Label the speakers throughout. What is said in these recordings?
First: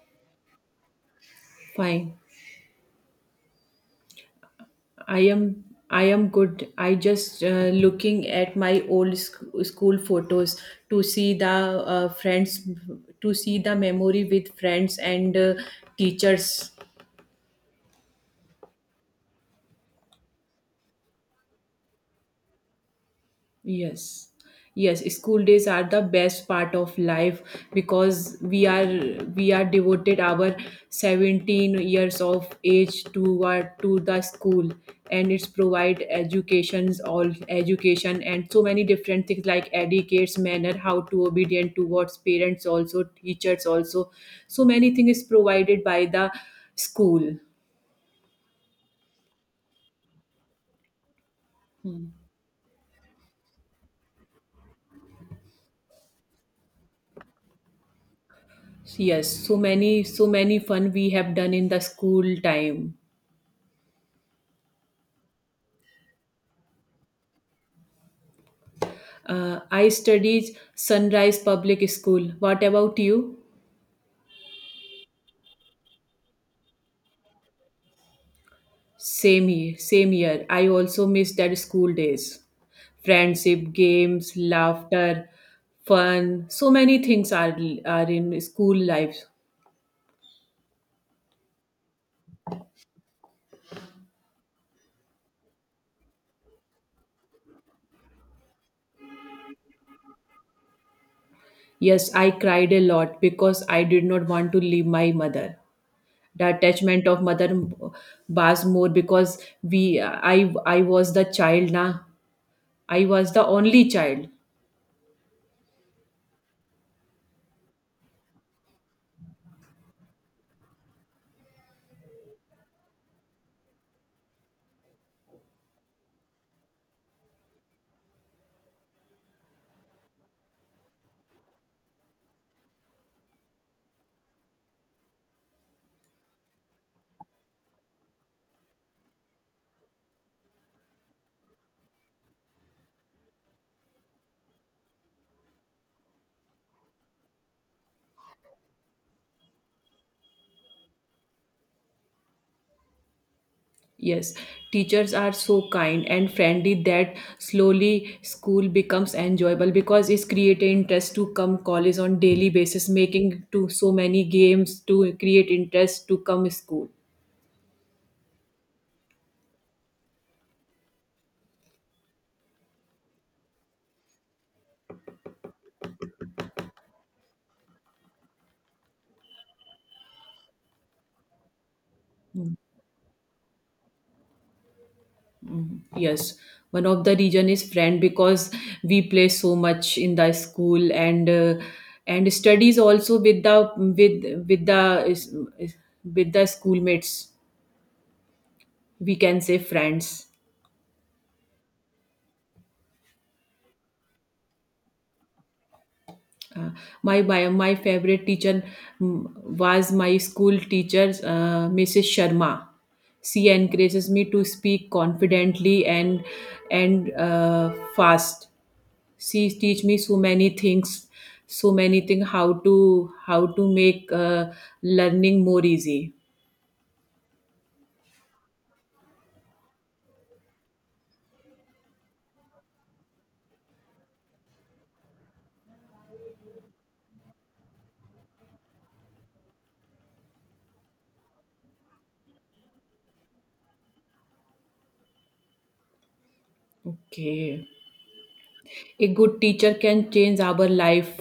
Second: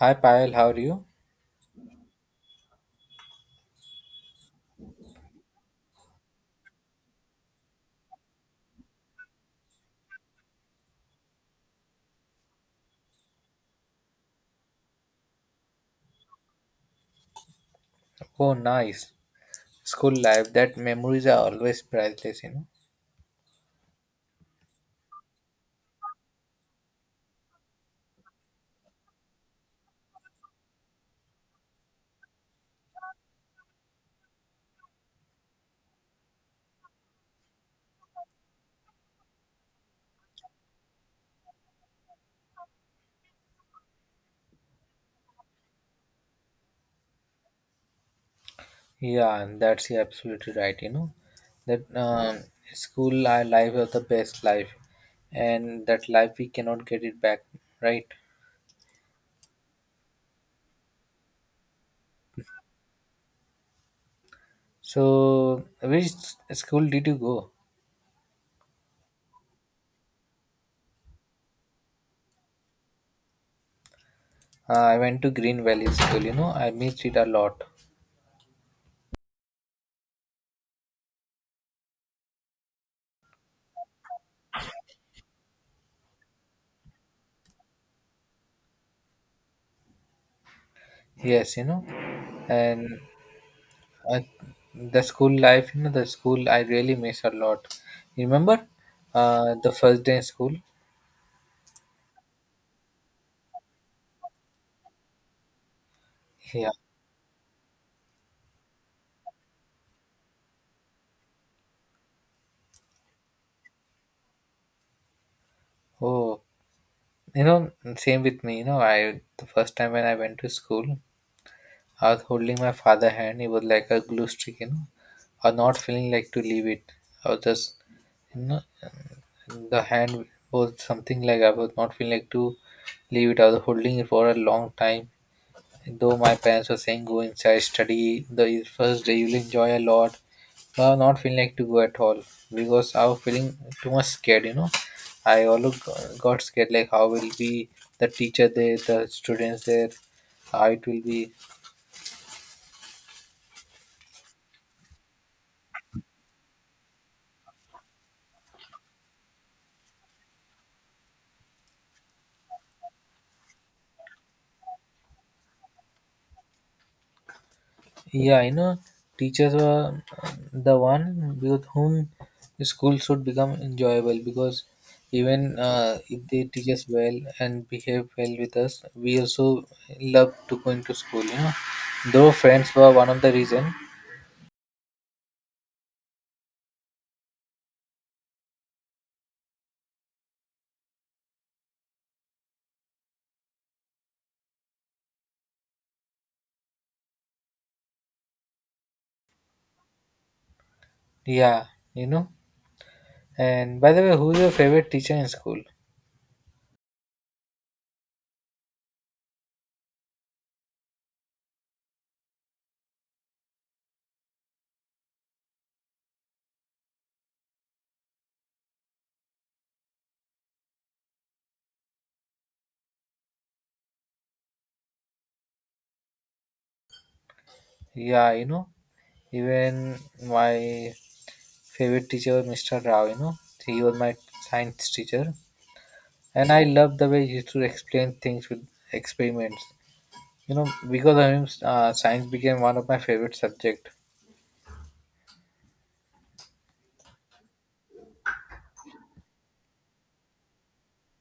Speaker 1: Hi Payal, how are you?
Speaker 2: Fine. I am I am good. I just looking at my old school photos to see the friends, to see the memory with friends and teachers.
Speaker 1: Oh, nice. School life, that memories are always priceless, you know.
Speaker 2: Yes. Yes, school days are the best part of life because we are devoted our 17 years of age toward to the school, and it's provide educations all education and so many different things like educates manner how to obedient towards parents also teachers also, so many things is provided by the school.
Speaker 1: Yeah, and that's you're absolutely right, you know. That
Speaker 2: Hmm.
Speaker 1: School life was the best life, and that life we cannot get it back, right?
Speaker 2: Yes, so many fun we have done in the school time.
Speaker 1: So, which school did you go?
Speaker 2: I studied Sunrise Public School. What about you?
Speaker 1: I went to Green Valley School, you know. I missed it a lot.
Speaker 2: Same here, same year. I also miss that school days. Friendship, games, laughter, fun. So many things are in school life.
Speaker 1: Yes, you know. And I, the school life, you know, the school I really miss a lot. Remember, the first day in school?
Speaker 2: Yes, I cried a lot because I did not want to leave my mother. The
Speaker 1: Yeah.
Speaker 2: attachment of mother was more because we I was the child now. I was the only child.
Speaker 1: Oh, you know, same with me. You know, I the first time when I went to school, I was holding my father hand. He was like a glue stick, you know. I was not feeling like to leave it. I was just, you know, the hand was something like I was not feeling like to leave it. I was holding it for a long time. Though my parents were saying go inside, study the first day, you'll enjoy a lot. Now not feeling like to go at all because I was feeling too much scared. You know, I always got scared like how will be the teacher there, the students there, how it will be.
Speaker 2: Yes, teachers are so kind and friendly that slowly school becomes enjoyable because it's create interest to come college on daily basis, making to so many games to create interest to come school.
Speaker 1: Yeah, you know, teachers were the one with whom school should become enjoyable because even if they teach us well and behave well with us, we also love to go into school, you know. Though
Speaker 2: Mm.
Speaker 1: friends were one of the reason.
Speaker 2: Yes, one of the reason is friend because we play so much in the school, and studies also with the with the schoolmates. We can say friends.
Speaker 1: Yeah, you know. And by the way, who's your favorite teacher in school?
Speaker 2: Uh, my favorite teacher mm, was my school teacher, Mrs. Sharma. She encourages me to speak confidently and fast. She teach me so many things how to make learning more easy.
Speaker 1: Yeah, you know, even my favorite teacher was Mr. Rao, you know. He was my science teacher. And I love the way he used to explain things with experiments. You know, because of him, science became one of my favorite subject.
Speaker 2: Okay. A good teacher can change our life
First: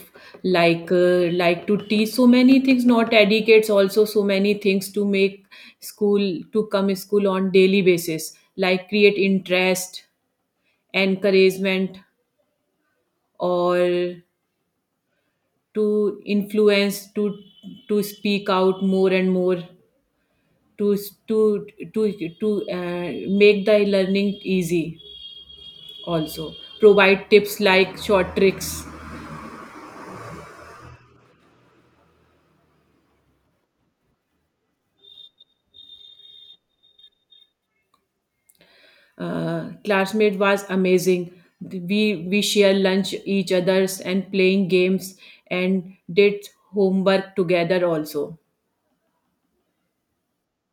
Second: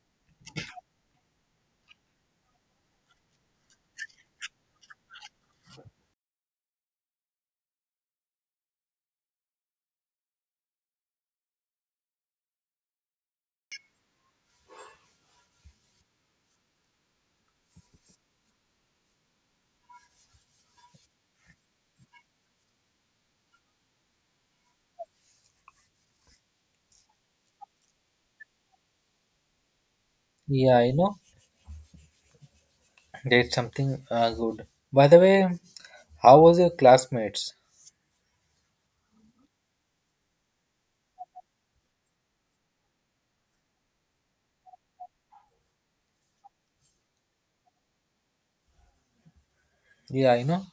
Speaker 2: like to teach so many things not educates also so many things to make school to come school on daily basis like create interest, encouragement, or to influence to speak out more and more to to to to make the learning easy, also provide tips like short tricks.
Speaker 1: Yeah, you know, that's something good. By the way, how was your classmates?
Speaker 2: Classmate was amazing. We share lunch each others and playing games, and did homework together also.
Speaker 1: Yeah, you know,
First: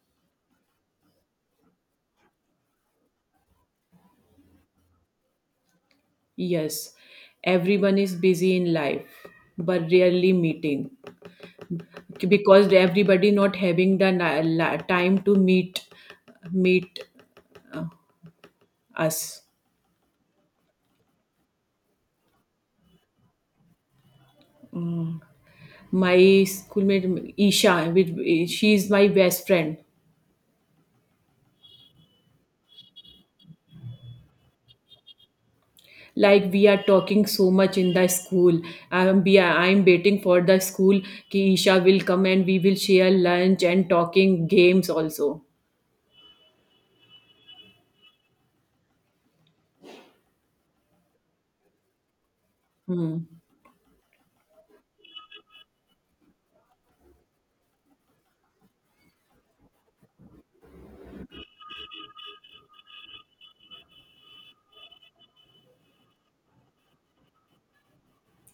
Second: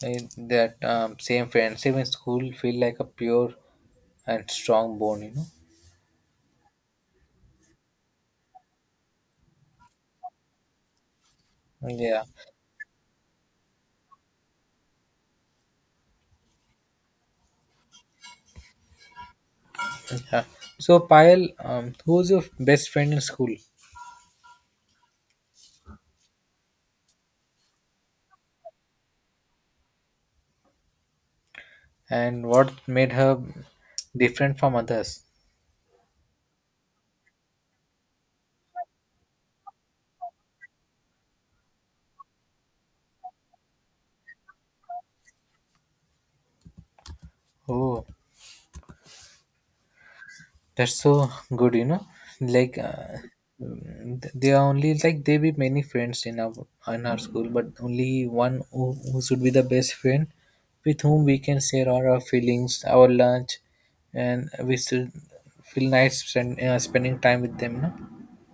Speaker 1: I, that same friendship in school feel like a pure and strong bond. You know.
Speaker 2: Yes, everyone is busy in life, but rarely meeting
Speaker 1: Yeah.
Speaker 2: because everybody not having the time to meet us.
Speaker 1: Yeah. So, Payal, who was your best friend in school,
Speaker 2: My schoolmate Isha, she is my best friend.
Speaker 1: and what made her different from others?
Speaker 2: Like we are talking so much in the school. I'm waiting for the school ki Isha will come and we will share lunch and talking games also.
Speaker 1: Oh. That's so good, you know. Like uh,
Speaker 2: Hmm.
Speaker 1: mm, th- they are only like there be many friends in our school, but only one who should be the best friend with whom we can share all our feelings, our lunch, and we should feel nice spend, spending time with them. No?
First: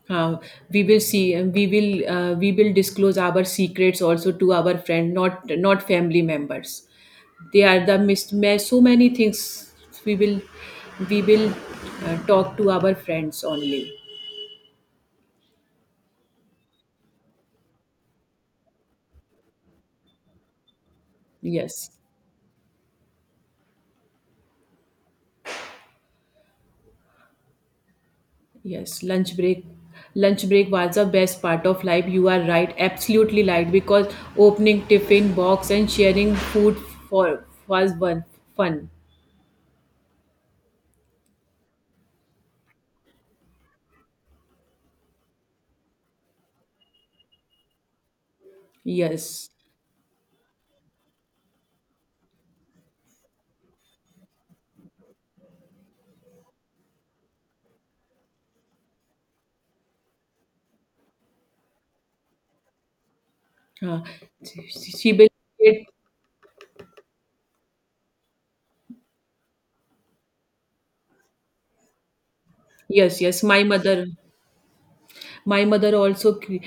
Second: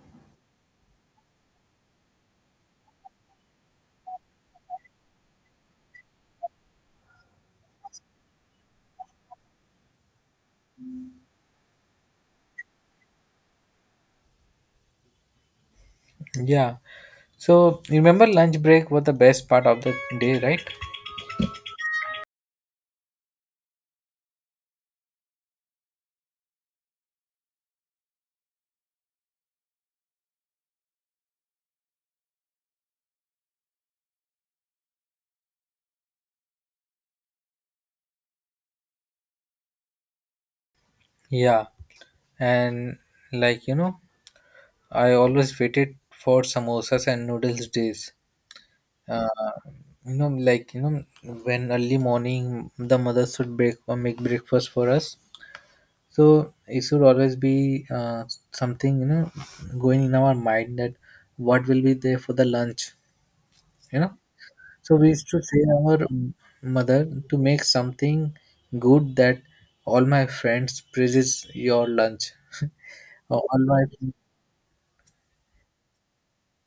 Speaker 2: Uh, we will disclose our secrets also to our friend, not family members. They are the mismatch so many things. We will we will uh, talk to our friends only.
Speaker 1: Yeah. So you remember lunch break was the best part of the day, right?
Speaker 2: Yes. Yes, lunch break. Lunch break was the best part of life. You are right, absolutely right. Because opening tiffin box and sharing food for was one fun.
Speaker 1: Yeah, and like you know, I always waited for samosas and noodles days.
Speaker 2: Yes,
Speaker 1: uh, you know like you know when early morning the mother should break or make breakfast for us so it should always be something you know going in our mind that what will be there for the lunch you
Speaker 2: uh,
Speaker 1: know
Speaker 2: she, she
Speaker 1: so we
Speaker 2: she will.
Speaker 1: used to say our mother to make something good that all my friends praises your lunch
Speaker 2: Yes,
Speaker 1: or
Speaker 2: yes. My
Speaker 1: all my.
Speaker 2: mother. My mother also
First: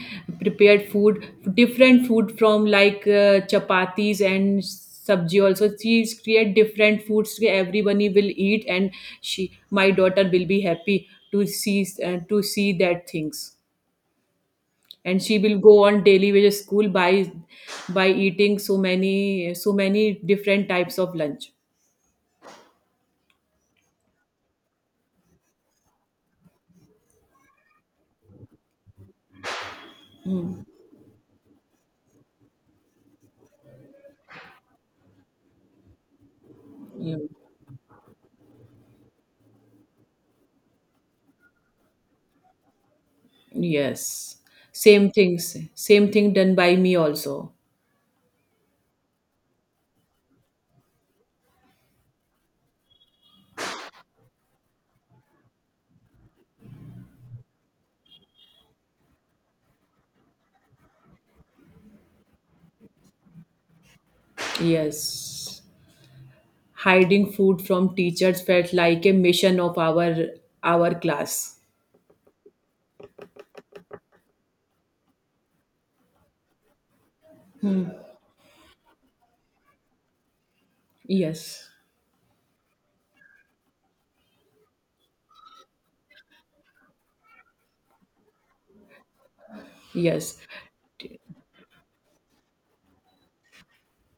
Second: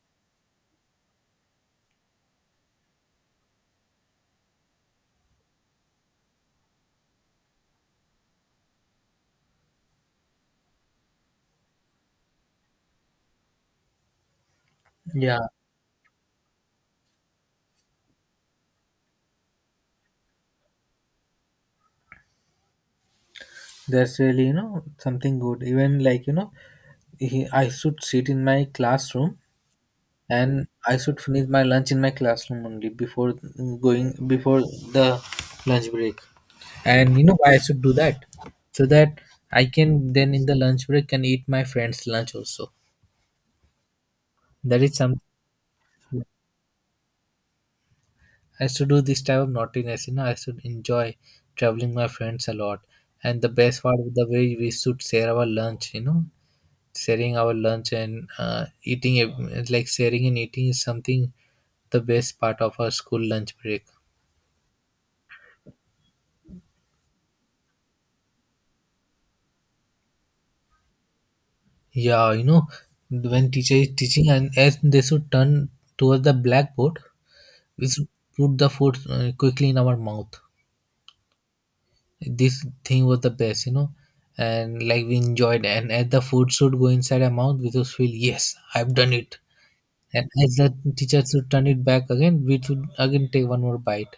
Speaker 2: prepared food, different food from like chapatis and sabji also. She create different foods that everyone will eat, and she my daughter will be happy to see that things, and she
Speaker 1: Yeah,
Speaker 2: will go on daily basis school by eating so many different types of lunch.
Speaker 1: that's really you know something good even like you know I should sit in my classroom
Speaker 2: Mm,
Speaker 1: and I should finish my lunch in my classroom only before going before the lunch break.
Speaker 2: yeah.
Speaker 1: And you know why I should do that? So that I can then in the lunch break can eat my friend's lunch also.
Speaker 2: Yes,
Speaker 1: That is
Speaker 2: same
Speaker 1: something
Speaker 2: things same thing done by me also.
Speaker 1: I should do this type of naughtiness, you know, I should enjoy traveling my friends a lot. And the best part of the way we should share our lunch, you know, sharing our lunch and eating, like sharing and eating is something the best part of our school lunch break.
Speaker 2: Yes. Hiding food from teachers felt like a mission of our class.
Speaker 1: Yeah, you know, when teacher is teaching and as they should turn towards the blackboard, we should put the food quickly in our mouth.
Speaker 2: Yes.
Speaker 1: This thing was the best, you know, and like we enjoyed. And as the food should go inside our mouth, we just feel yes, I've done it. And
Speaker 2: Yes.
Speaker 1: as the teacher should turn it back again, we should again take one more bite.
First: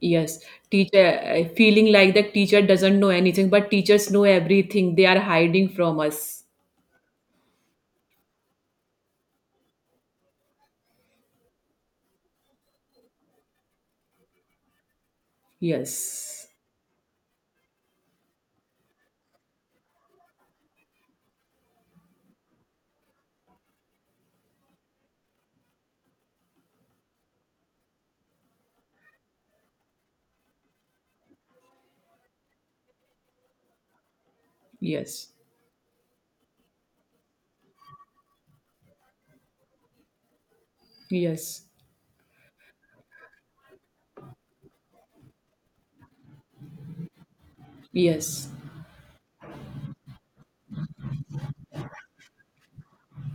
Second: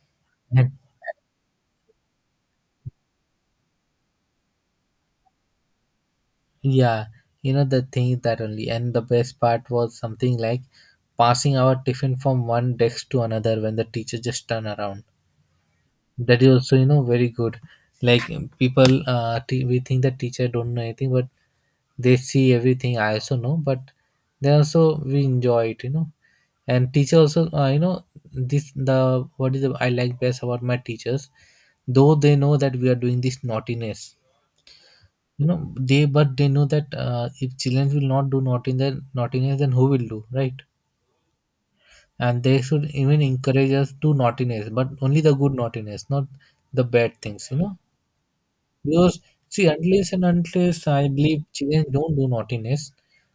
Speaker 2: Yes.
Speaker 1: And
Speaker 2: Teacher, feeling like the teacher doesn't know anything, but teachers know everything. They are hiding from us.
Speaker 1: yeah, you know the thing is that only. And the best part was something like passing our tiffin from one desk to another when the teacher just turned around, that is
Speaker 2: Yes.
Speaker 1: also you know very good like people we think that teacher don't know anything but they see everything I also know but they also we enjoy it you know and teacher also you know this the what is the I like best about my teachers though they know that we are doing this naughtiness
Speaker 2: Yes.
Speaker 1: you know they but they know that if children will not do naughtiness naughtiness then who will do right
Speaker 2: Yes.
Speaker 1: and they should even encourage us to naughtiness but only the good naughtiness not the bad things you know.
Speaker 2: Yes.
Speaker 1: Because see, unless and unless I believe children don't do naughtiness,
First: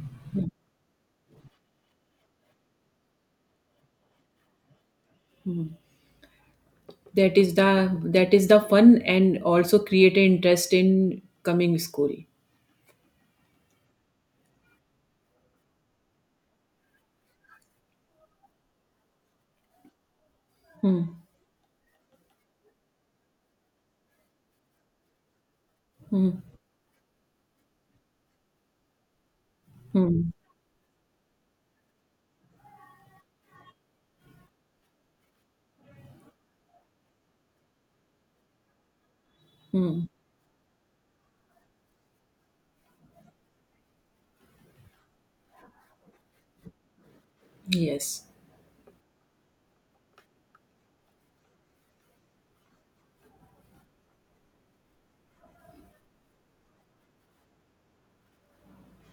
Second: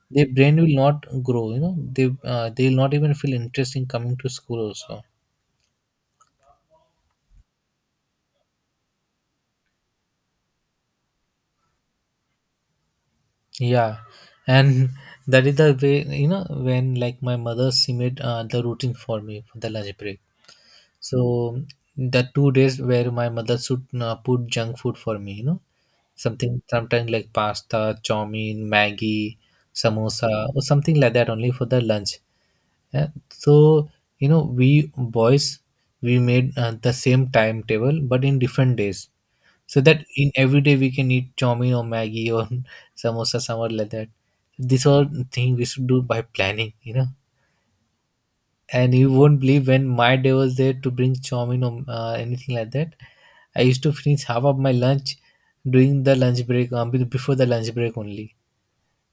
Speaker 1: their brain will not grow. You know, they will not even feel interest in coming to school. Also,
Speaker 2: That is the fun and also create an interest in coming school.
Speaker 1: yeah, and that is the way. You know, when like my mother, she made the routine for me for the lunch break. So the 2 days where my mother should put junk food for me. You know,
Speaker 2: Hmm.
Speaker 1: something sometimes like pasta, chow mein, Maggie,
Speaker 2: Hmm.
Speaker 1: samosa, or something like that only for the lunch. Yeah, so you know we boys we made the same timetable but in different days so that
Speaker 2: Hmm.
Speaker 1: in every day we can eat chomin or maggie or samosa somewhere like that this all thing we should do by planning you know
Speaker 2: Yes.
Speaker 1: and you won't believe when my day was there to bring chomin or anything like that I used to finish half of my lunch during the lunch break before the lunch break only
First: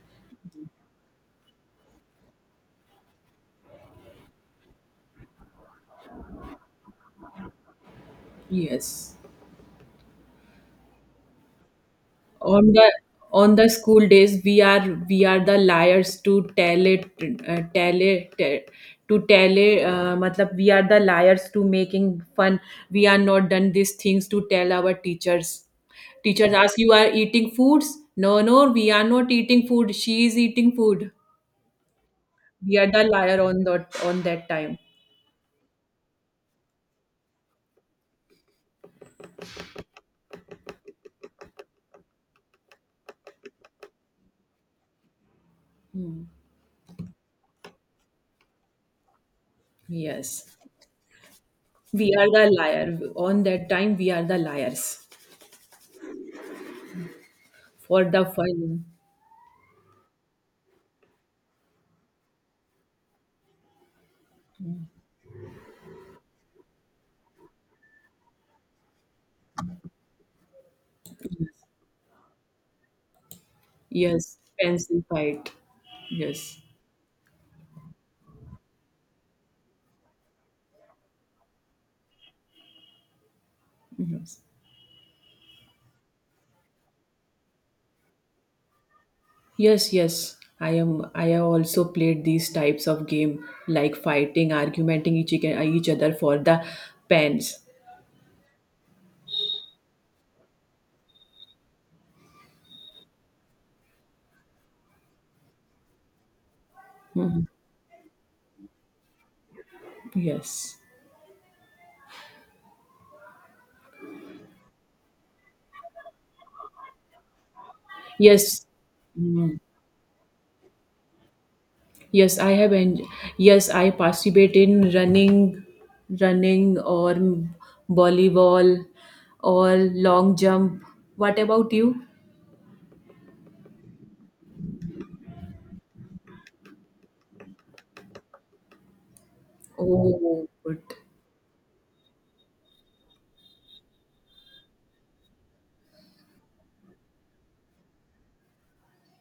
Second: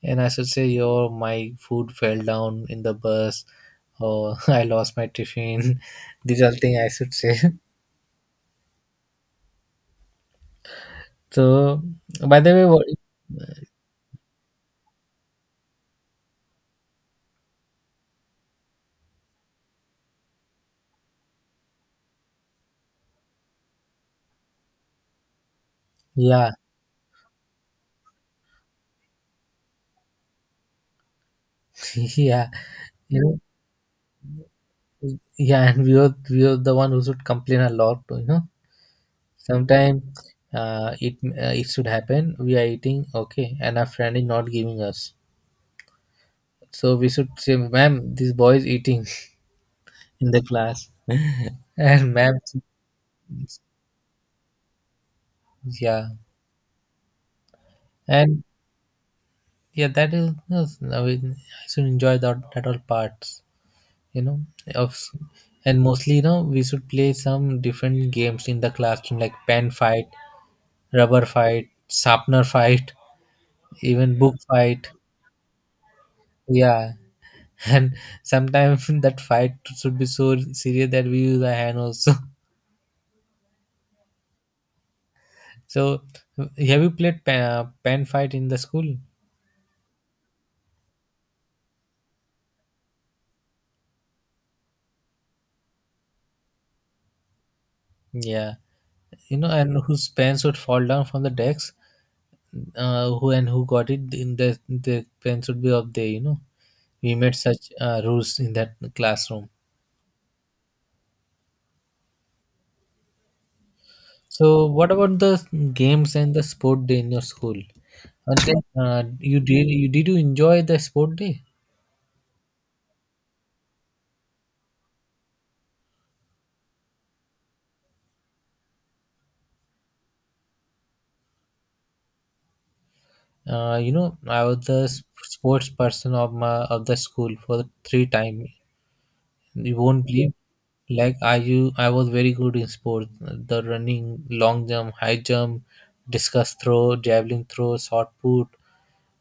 Speaker 1: and I should say, "Yo, my food fell down in the bus," or "I lost my tiffin." These are things I should say.
Speaker 2: Yes.
Speaker 1: So, by the way,
Speaker 2: on
Speaker 1: what,
Speaker 2: the on the school days, we are the liars uh, tell it te- to tell it, matlab we are the liars to making fun. We are not done these things to tell our teachers.
Speaker 1: yeah,
Speaker 2: Teachers ask you are eating foods. No, no, we are not eating food, she is eating food.
Speaker 1: yeah,
Speaker 2: We are the
Speaker 1: you know,
Speaker 2: liar on that time.
Speaker 1: yeah, and we are the one who should complain a lot. You know, sometimes it should happen. We are eating okay, and our friend is not giving us.
Speaker 2: Hmm.
Speaker 1: So we should say, "Ma'am, this boy is eating in the
Speaker 2: Yes,
Speaker 1: class," and
Speaker 2: we are
Speaker 1: ma'am,
Speaker 2: the liar on that time. We are the liars
Speaker 1: yeah,
Speaker 2: for the
Speaker 1: and
Speaker 2: fun.
Speaker 1: yeah that is no, I mean, I should enjoy that that all parts you know of and mostly you know we should play some different games in the classroom like pen fight rubber fight sharpener fight even book
Speaker 2: Yes,
Speaker 1: fight
Speaker 2: pencil fight. Yes.
Speaker 1: yeah and sometimes that fight should be so serious that we use our hand also.
Speaker 2: Yes.
Speaker 1: So have you played pen, pen fight in the school
Speaker 2: Yes, yes. I have also played these types of game like fighting, argumenting each other for the pens.
Speaker 1: yeah you know and whose pens would fall down from the decks who and who got it in the pen should be up there you know we made
Speaker 2: Mhm.
Speaker 1: such rules in that classroom
Speaker 2: Yes.
Speaker 1: so what about the games and the sport day in your school and then
Speaker 2: Yes.
Speaker 1: you
Speaker 2: Mm.
Speaker 1: did you enjoy the sport day.
Speaker 2: Yes, I participate in running or volleyball, or long jump. What about you?
Speaker 1: You know i was the sports person of my of the school for three time. You won't. Yeah. Believe,
Speaker 2: Oh, good.
Speaker 1: like I was very good in sports. The running, long jump, high jump, discus throw, javelin throw, shot put,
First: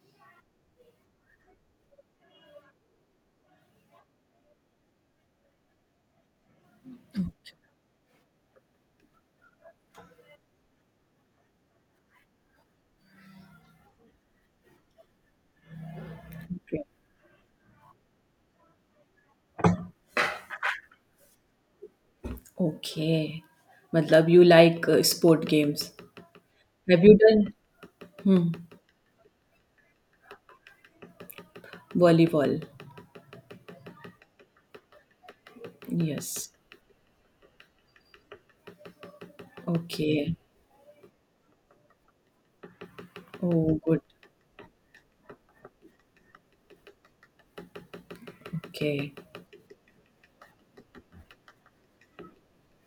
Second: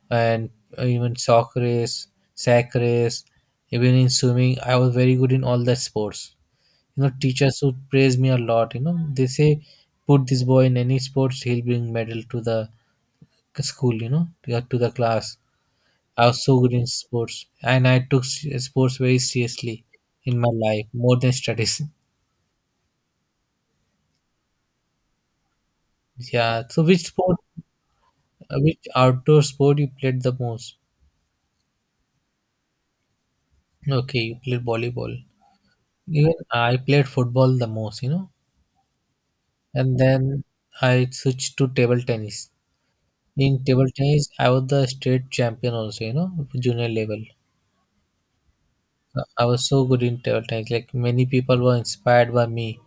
Speaker 1: and even sock race, sack race. Even in swimming, I was very good in all the sports. You know, teachers would praise me a lot. You know, they say, put this boy in any sports, he'll bring medal to the school. You know, to the class I was so good in sports, and I took sports very seriously in my life, more than studies.
Speaker 2: Okay. Matlab you like sport games.
Speaker 1: Yeah. So,
Speaker 2: Have
Speaker 1: which
Speaker 2: you
Speaker 1: sport,
Speaker 2: done hmm,
Speaker 1: which outdoor sport you played the most?
Speaker 2: volleyball?
Speaker 1: Okay, you played volleyball. Even
Speaker 2: Yes.
Speaker 1: I played football the most, you know. And
Speaker 2: Okay.
Speaker 1: then I switched to table tennis. In
Speaker 2: Oh,
Speaker 1: table
Speaker 2: good.
Speaker 1: tennis, I was the state champion also, you know, junior level.
Speaker 2: Okay.
Speaker 1: I was so good in table tennis. Like many people were inspired by me,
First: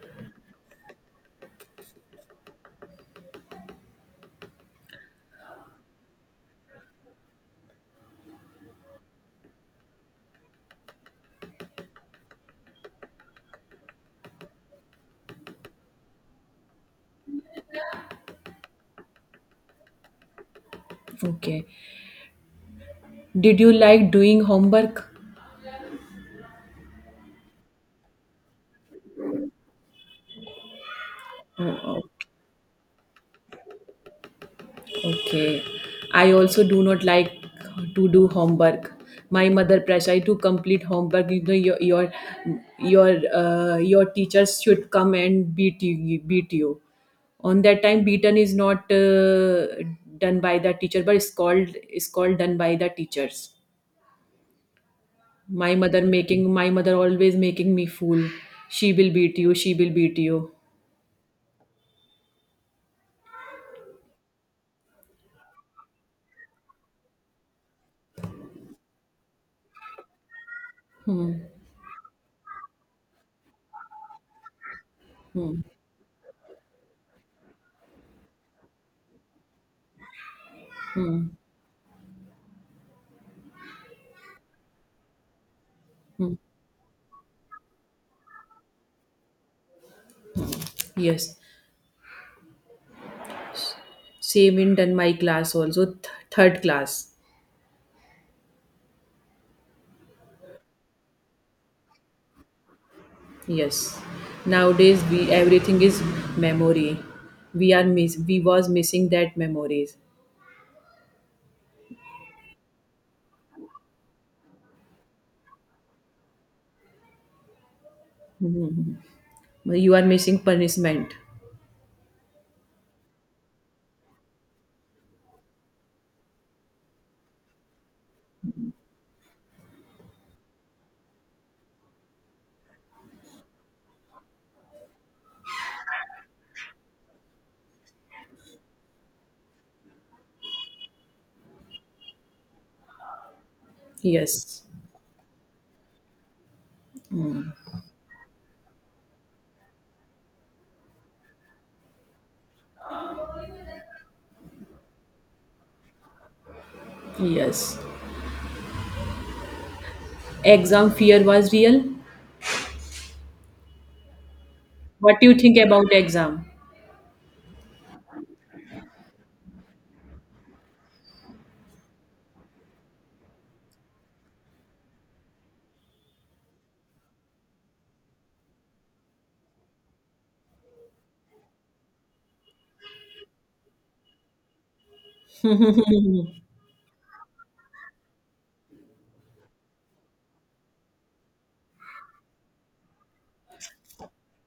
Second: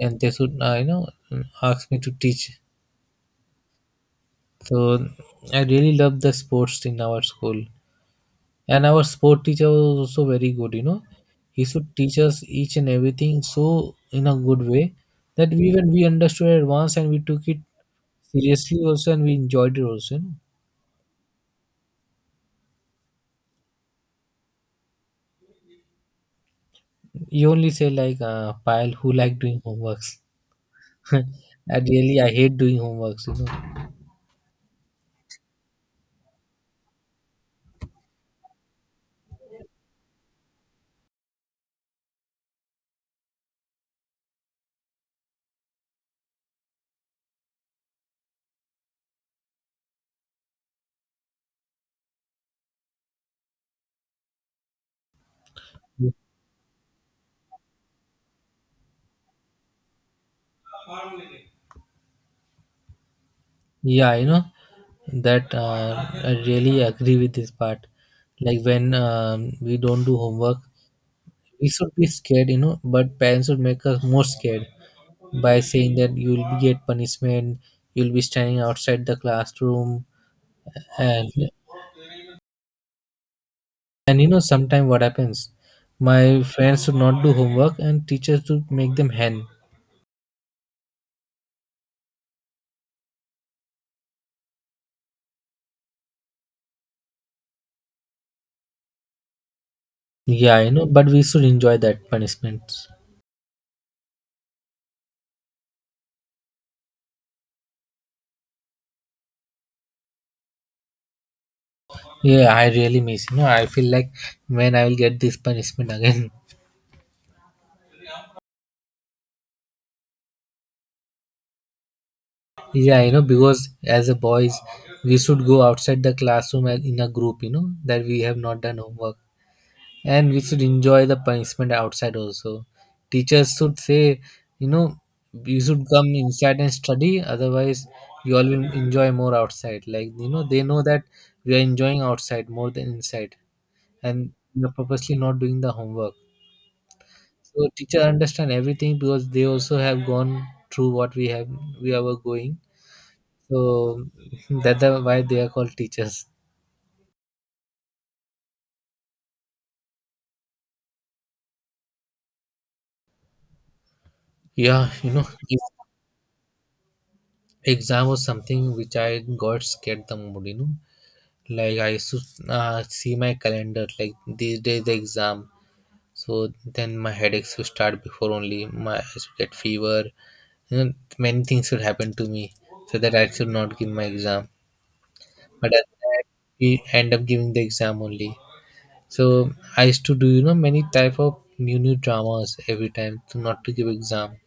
Speaker 1: and they should, you know, ask me to teach. So I really loved the sports in our school. And our sport teacher was also very good, you know. He should teach us each and everything so in a good way that we even we understood at once and we took it seriously also and we enjoyed it also. You know?
Speaker 2: Okay. Did you like doing homework?
Speaker 1: You only say like pile who like doing homeworks. I
Speaker 2: Oh, oh.
Speaker 1: really I hate doing homeworks, you
Speaker 2: Okay. I also do not like to do homework. My mother pressure I to complete homework. You know, your your teachers should come and beat you. Beat you. On that time, beaten is not done by the teacher, but it's called done by the teachers.
Speaker 1: know.
Speaker 2: My mother always making me fool. She will beat you. She will beat you.
Speaker 1: Yeah, you know that I really agree with this part. Like when we don't do homework,
Speaker 2: Hmm.
Speaker 1: we should be scared, you know, but parents would make us more scared by
Speaker 2: Hmm.
Speaker 1: saying that you'll get punishment, you'll be standing outside the classroom, and
Speaker 2: Hmm.
Speaker 1: and you know, sometimes what happens,
Speaker 2: Hmm.
Speaker 1: my friends should not do homework, and teachers would make them hand.
Speaker 2: Yes. Same in done my class also, third class.
Speaker 1: Yeah, you know, but we should enjoy that punishment.
Speaker 2: Yes, nowadays we everything is memory. We was missing that memories.
Speaker 1: Yeah, I really miss. You know, I feel like when I will get this punishment again.
Speaker 2: You are missing punishment.
Speaker 1: Yeah, you know, because as a boys, we should go outside the classroom and in a group. You know that we have not done homework. And we should enjoy the punishment outside also. Teachers should say, you know, you should come inside and study, otherwise you all will enjoy more outside. Like, you know, they know that we are enjoying outside more than inside, and
Speaker 2: Yes.
Speaker 1: we are purposely not doing the homework. So teacher understand everything because they also have gone through what we have, we are going. So why they are called teachers.
Speaker 2: Yes, exam fear was real.
Speaker 1: Yeah, you
Speaker 2: What
Speaker 1: know,
Speaker 2: do you
Speaker 1: if
Speaker 2: think about exam?
Speaker 1: exam was something which I got scared, the mood, you know. Like I used to see my calendar, like these days the exam. So then my headaches would start before only, my I should get fever. You know, many things would happen to me so that I should not give my exam. But at that, we end up giving the exam only. So I used to do, you know, many type of new dramas every time to not to give exam.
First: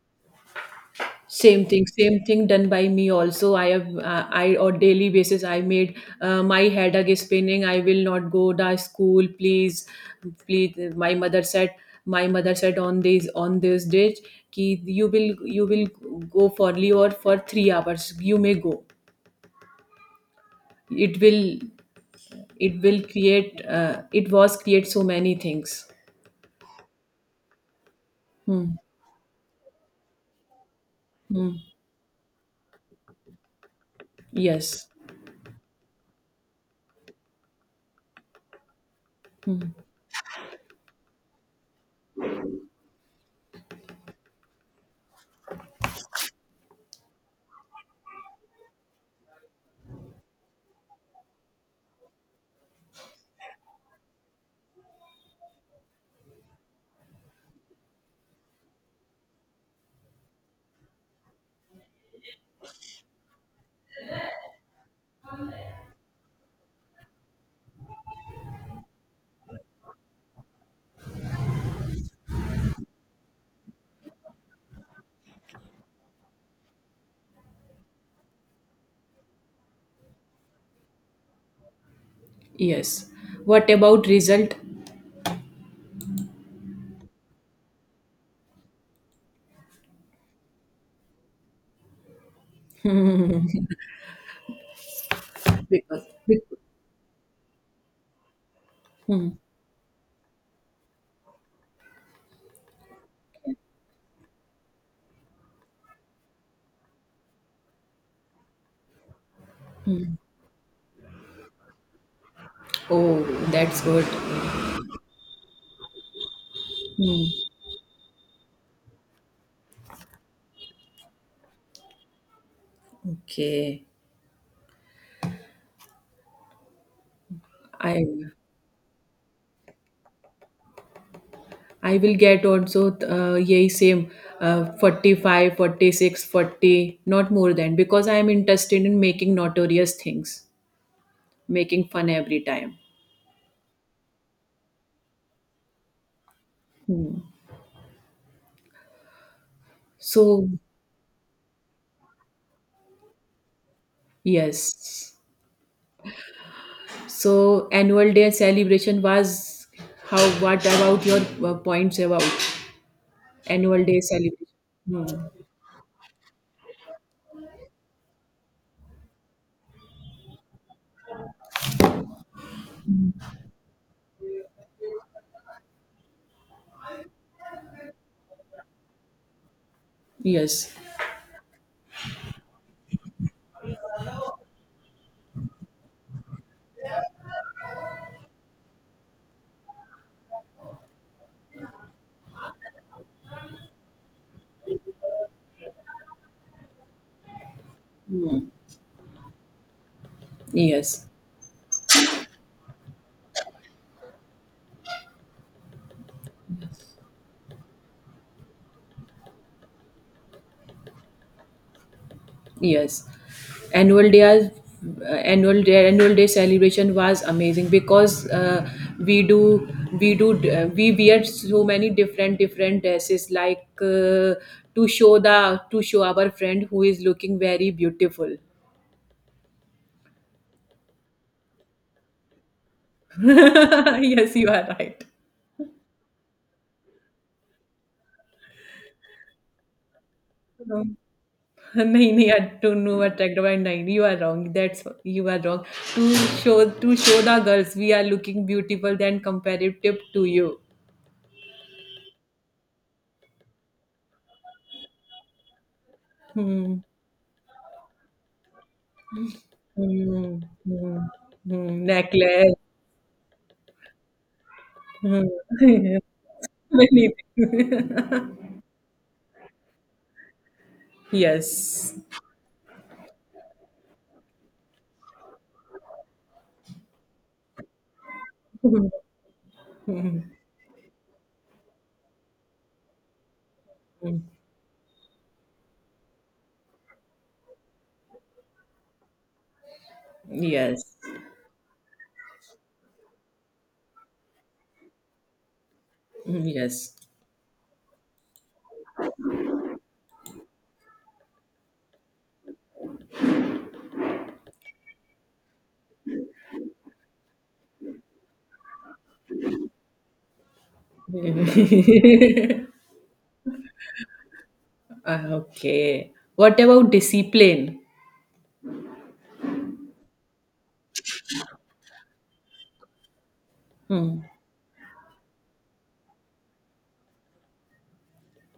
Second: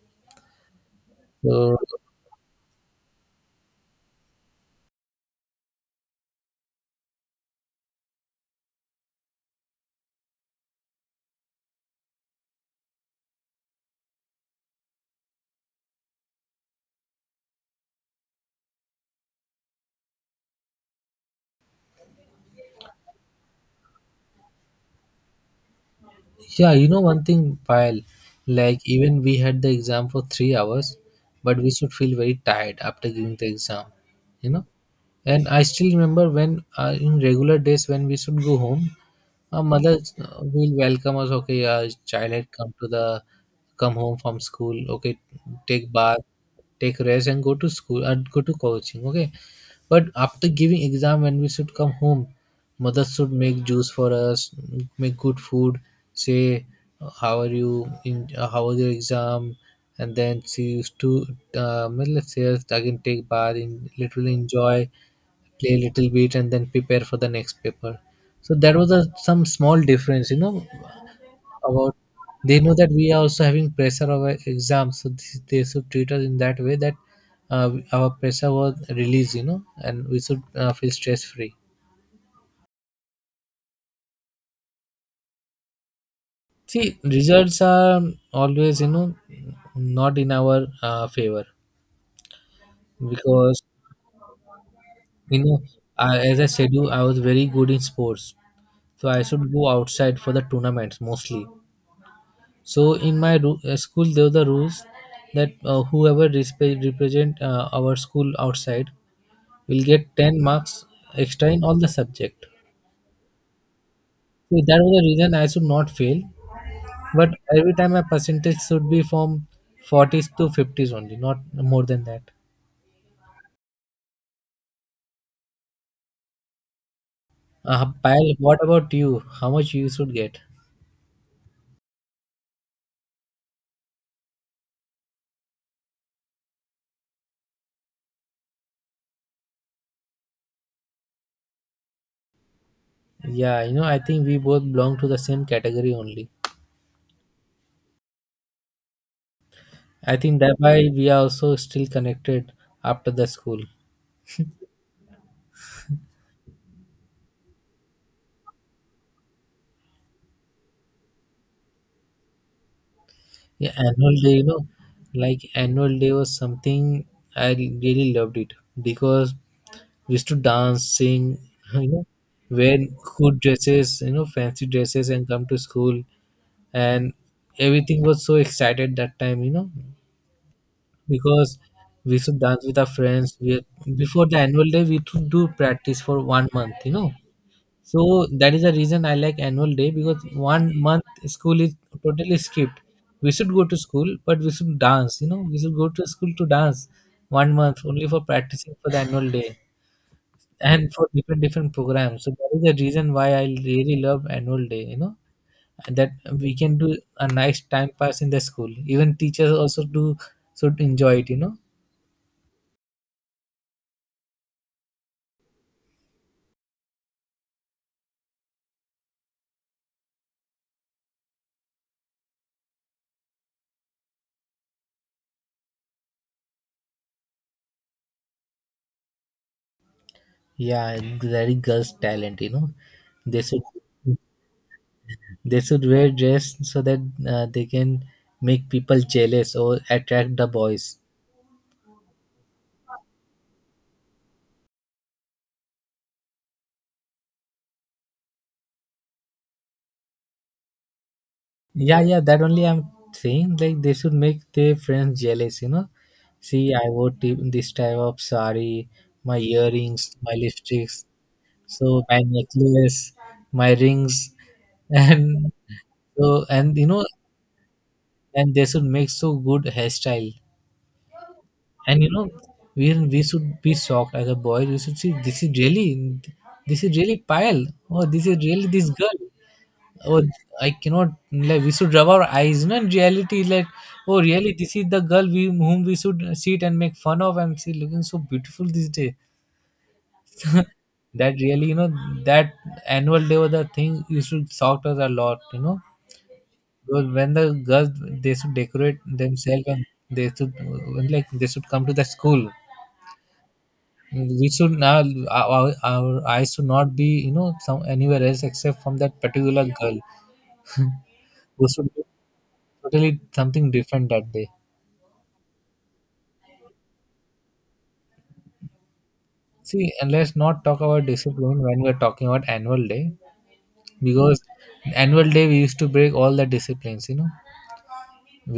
Speaker 2: same
Speaker 1: So
Speaker 2: thing same thing done by me also. I on daily basis I made my head again spinning. I will not go to school, please. Please my mother said. On this day ki you will go for leave or for 3 hours you may go. It will it will create it was create so many things.
Speaker 1: yeah, you know, one thing, while,
Speaker 2: Hmm.
Speaker 1: like, even we had the exam for 3 hours,
Speaker 2: Hmm.
Speaker 1: but we should feel very tired after giving the exam, you know.
Speaker 2: Yes.
Speaker 1: And I still remember when in regular days when we should go home, our mothers will welcome us. Okay, our child had come to the come home from school. Okay, take bath, take rest, and go to school and go to coaching. Okay, but after giving exam, when we should come home, mother should make juice for us, make good food. Say, how are you? In how was your exam? And then she used to, let's say, us again take bath, in, literally enjoy, play a little bit and then prepare for the next paper. So that was a, some small difference, you know, about, they know that we are also having pressure of our exams, so this, they should treat us in that way that our pressure was released, you know, and we should feel stress free.
Speaker 2: Yes, what about result?
Speaker 1: See, results are always, you know, not in our favor, because, you know,
Speaker 2: because,
Speaker 1: I, as
Speaker 2: because
Speaker 1: I said you, I was very good in sports, so I
Speaker 2: hmm.
Speaker 1: should go outside for the tournaments mostly. So in my school, there were the rules that whoever represent our school outside will get 10 marks extra in all the subject.
Speaker 2: Oh, that's good.
Speaker 1: So
Speaker 2: Hmm.
Speaker 1: that was the reason I should not fail. But every time my percentage should be from 40s to 50s only, not more than that.
Speaker 2: Okay, I
Speaker 1: Payal, what about you? How much you should get?
Speaker 2: I will get also यही same, 45, 46, 40. Not more than, because I am interested in making notorious things, making fun every time.
Speaker 1: Yeah, you know, I think we both belong to the same category only.
Speaker 2: Hmm.
Speaker 1: I think
Speaker 2: So,
Speaker 1: that why we are also still connected after the school.
Speaker 2: yes. So, annual day celebration was how, what about your points about
Speaker 1: Yeah,
Speaker 2: annual day
Speaker 1: annual day, you
Speaker 2: celebration?
Speaker 1: know,
Speaker 2: Hmm.
Speaker 1: like annual day was something I really loved it because we used to dance, sing, you know, wear good dresses, you know, fancy dresses, and come to school. And everything was so excited that time, you know,
Speaker 2: Yes,
Speaker 1: because we used to dance with our friends. We, before the annual day, we used to do practice for 1 month, you know, so that is the reason I like annual day, because 1 month school is totally skipped. We should go to school, but we should dance. You know, we should go to school to dance 1 month only for practicing for the annual day and
Speaker 2: yes.
Speaker 1: for different different programs. So that is the reason why I really love annual day. You know, and that we can do a nice time pass in the school. Even teachers also do should enjoy it. You know,
Speaker 2: Yes, annual day as- annual day celebration was amazing because we do we wear so many different dresses like to show our friend who is looking very beautiful.
Speaker 1: yeah, very girls' talent. You know, they should,
Speaker 2: Yes, you are right.
Speaker 1: they should wear dress so that they can make people jealous or attract the
Speaker 2: No,
Speaker 1: boys.
Speaker 2: नहीं नहीं I don't know attractive and nine. You are wrong. That's you are wrong. To to show the girls we are looking beautiful than comparative to you.
Speaker 1: Yeah, yeah, that only I'm saying. Like they should make their friends jealous. You know, see,
Speaker 2: Hmm.
Speaker 1: I wore this type of sari, my earrings, my
Speaker 2: Mm,
Speaker 1: lipsticks,
Speaker 2: mm,
Speaker 1: so my
Speaker 2: necklace.
Speaker 1: necklace, my rings,
Speaker 2: Mm.
Speaker 1: and so, and you know,
Speaker 2: Many things.
Speaker 1: and they should make so good hairstyle.
Speaker 2: Yes.
Speaker 1: And you know, we should be shocked. As a boy we should see, this is really, this is really pile, oh this is really this
Speaker 2: Mm,
Speaker 1: girl, oh I cannot, like we should rub our eyes, you know, in reality like, oh really, this is the girl we whom we should sit and make fun of, and she looking so beautiful this day.
Speaker 2: yes.
Speaker 1: That really, you know, that annual day was the thing, you should shocked us a lot, you know,
Speaker 2: Mm, yes.
Speaker 1: because when the girls, they should decorate themselves and they should, like they should come to the school, we should now, our eyes should not be, you know, some anywhere else except from that particular girl. We should do totally something different that day.
Speaker 2: Ah, okay. What about discipline?
Speaker 1: See, and let's not talk about discipline when we're talking about annual day,
Speaker 2: Hmm.
Speaker 1: because annual day we used to break all the disciplines, you know,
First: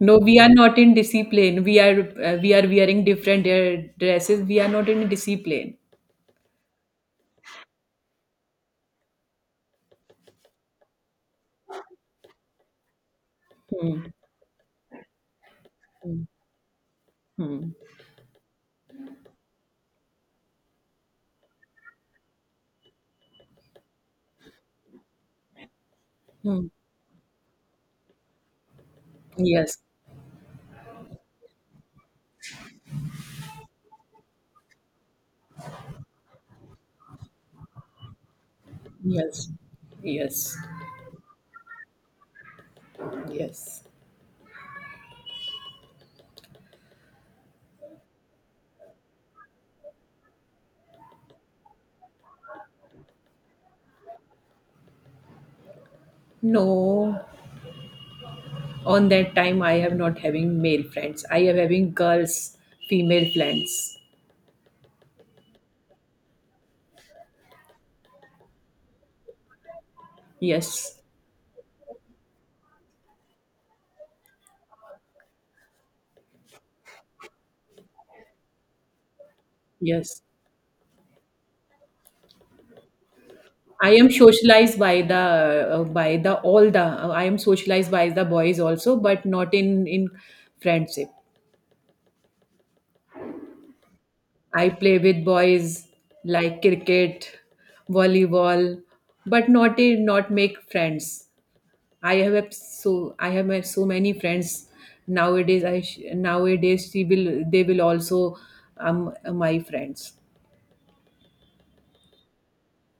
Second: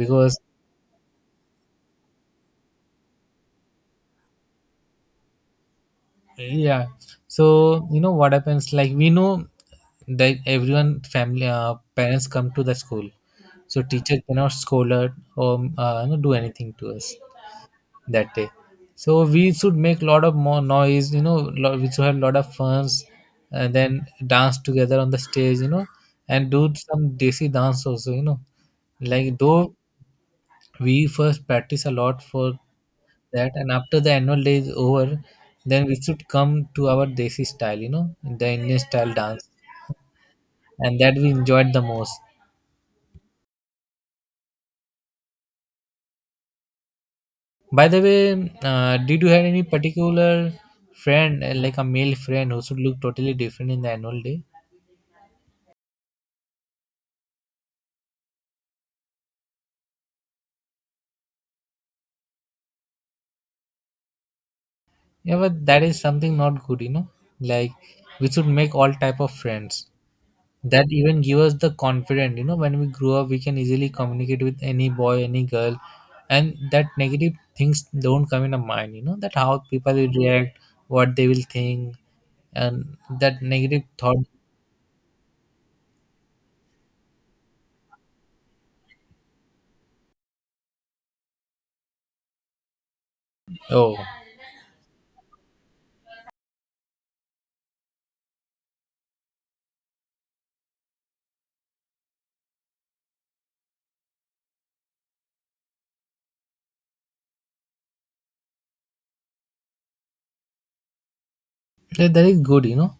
Speaker 2: No, we are not in discipline. We are wearing different dresses. We are not in discipline.
Speaker 1: yeah. So you know what happens, like we know that everyone family parents come to the school, so
Speaker 2: Hmm.
Speaker 1: teacher cannot scold us or, you know,
Speaker 2: Hmm.
Speaker 1: do anything to us
Speaker 2: Hmm.
Speaker 1: that day. So we should make lot of more noise, you know, we should have lot of funs, and then dance together on the stage, you know, and
Speaker 2: Hmm.
Speaker 1: do some desi dance also, you know, like though
Speaker 2: Yes.
Speaker 1: we first practice a lot for that, and after the annual day is over, then we should come to our desi style, you know, the Indian style
Speaker 2: Yes.
Speaker 1: dance,
Speaker 2: Yes.
Speaker 1: and that we enjoyed the most.
Speaker 2: Yes.
Speaker 1: By the way, did you have any particular friend, like a male friend who should look totally different in the annual day?
Speaker 2: No, on that time I have not having male friends. I am having girls, female friends.
Speaker 1: Yeah, but that is something not good, you know. Like we should make all type of friends. That
Speaker 2: Yes.
Speaker 1: even give us the confidence, you know. When we grow up, we can easily communicate with any boy, any girl, and that negative things don't come in our mind, you know. That how people will
Speaker 2: Yes,
Speaker 1: react, what they will think, and that negative
Speaker 2: I am
Speaker 1: thought.
Speaker 2: socialized by the all the I am socialized by the boys also, but not in friendship.
Speaker 1: Oh,
Speaker 2: I play with boys like cricket, volleyball, but not in, not make friends. I have so many friends nowadays. Nowadays she will they will also my friends.
Speaker 1: that is good, you know.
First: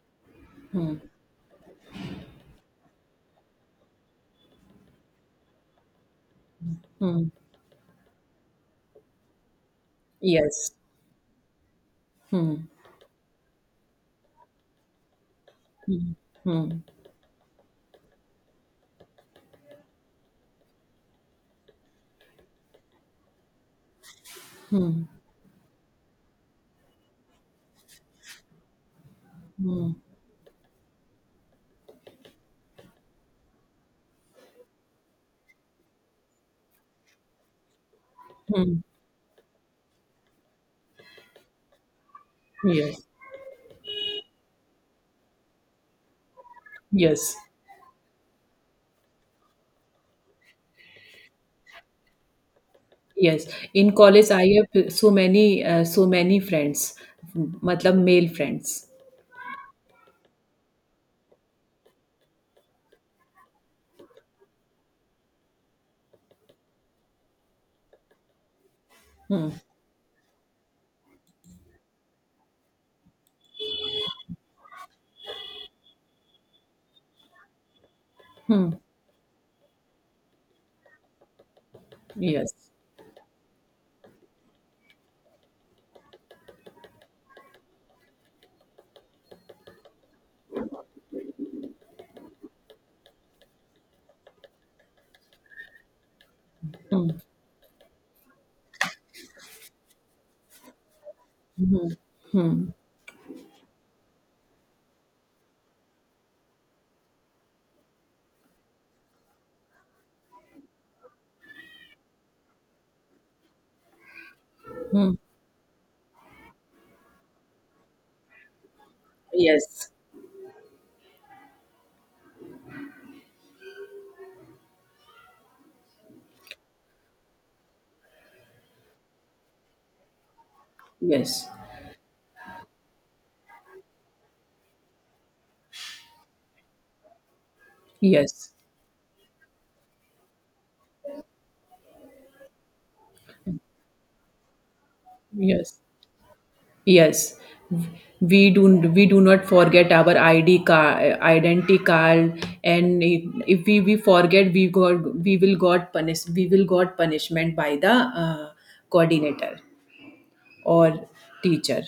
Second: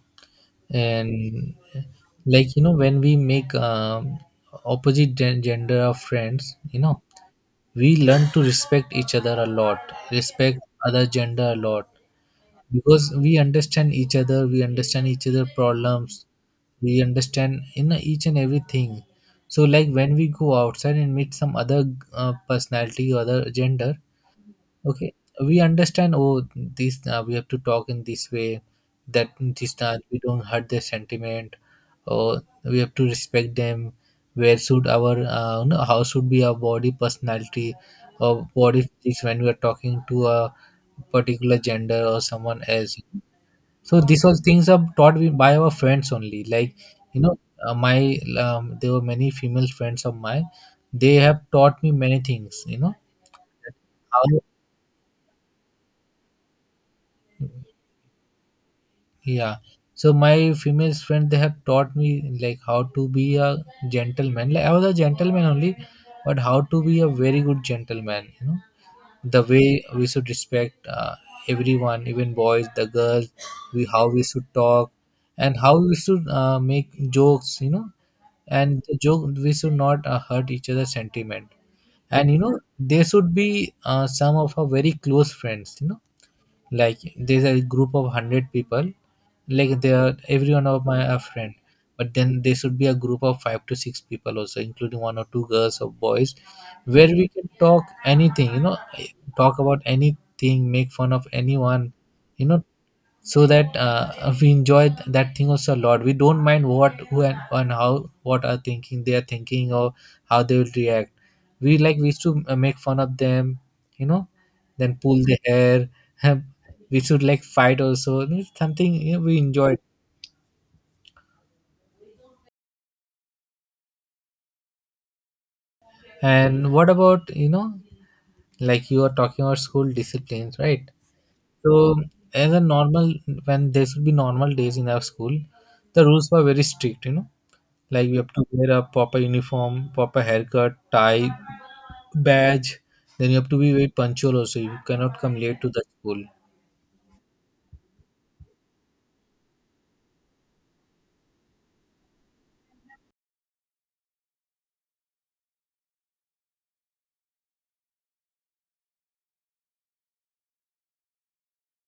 Speaker 2: Hmm.
Speaker 1: And like you know, when we make opposite gender of friends, you know,
Speaker 2: Hmm.
Speaker 1: we learn to respect each other a lot, respect
Speaker 2: Yes.
Speaker 1: other gender a lot,
Speaker 2: Hmm.
Speaker 1: because we understand each other, we understand each other
Speaker 2: Hmm.
Speaker 1: problems,
Speaker 2: Hmm.
Speaker 1: we understand in each and everything. So like when we go outside and meet some other personality or other gender, okay, we understand, oh this we have to talk in this way, that this
Speaker 2: Hmm.
Speaker 1: we don't hurt their sentiment, or we have to respect them. Where should our you know, how should be our body personality or
Speaker 2: Hmm.
Speaker 1: body physics when we are talking to a particular gender or someone else.
Speaker 2: Yes.
Speaker 1: So these all things are taught by our friends only, like, you know,
Speaker 2: Yes.
Speaker 1: my there were many female friends of mine, they have taught me many things, you know,
Speaker 2: Yes. In college,
Speaker 1: how.
Speaker 2: I have so many friends. मतलब male friends.
Speaker 1: Yeah. So my female friend they have taught me like how to be a gentleman. Like I was a gentleman only, but how to be a very good gentleman. You know the way we should respect everyone, even boys, the girls. We how we should talk and how we should make jokes. You know, and the joke we should not hurt each other's sentiment. And you
Speaker 2: Yes.
Speaker 1: know they should be some of our very close friends. You know, like there's a group of 100 people, like they are every one of my a friend, but then there should be a group of five to six people also, including one or two girls or boys, where we can talk anything, you know, talk about anything, make fun of anyone, you know, so that we enjoy that thing also a lot. We don't mind what who and how, what are thinking they are thinking, or how they will react. We, like we used to make fun of them, you know, then
Speaker 2: Hmm.
Speaker 1: pull the hair. We should like fight also. It's something, you know, we enjoyed.
Speaker 2: Yes.
Speaker 1: And what about, you know, like you are talking about school disciplines, right?
Speaker 2: Yes.
Speaker 1: So as a normal, when there should be normal days in our school, the rules were very strict, you know. Like you have to
Speaker 2: Yes.
Speaker 1: wear a proper uniform, proper haircut, tie, badge. Then you have to be very punctual also. You cannot come late to
Speaker 2: Yes.
Speaker 1: the school.
Speaker 2: Yes, we do we do not forget our ID card, identity card, and if we forget, we will got punishment by the coordinator or teacher.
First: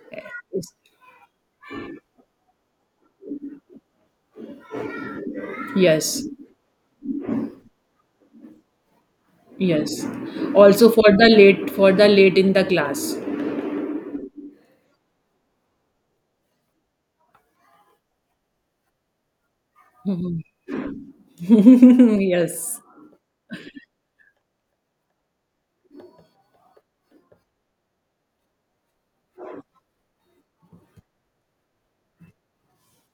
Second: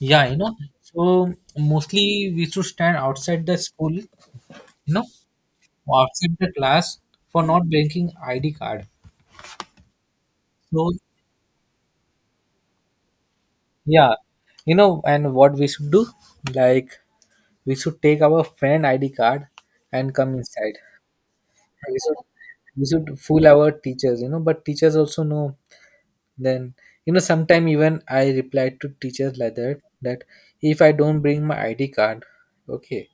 Speaker 1: Yeah, you know, so mostly we should stand outside the school, you know,
Speaker 2: Yes,
Speaker 1: outside the class for not bringing ID card.
Speaker 2: yes. Also
Speaker 1: So
Speaker 2: for the late in the class.
Speaker 1: yeah, and what we should do, like we should take our friend ID card and come inside. We should
Speaker 2: Yes.
Speaker 1: we should fool our teachers, you know, but teachers also know Then, you know, Sometime even I replied to teachers like that, that if I don't bring my ID card, okay,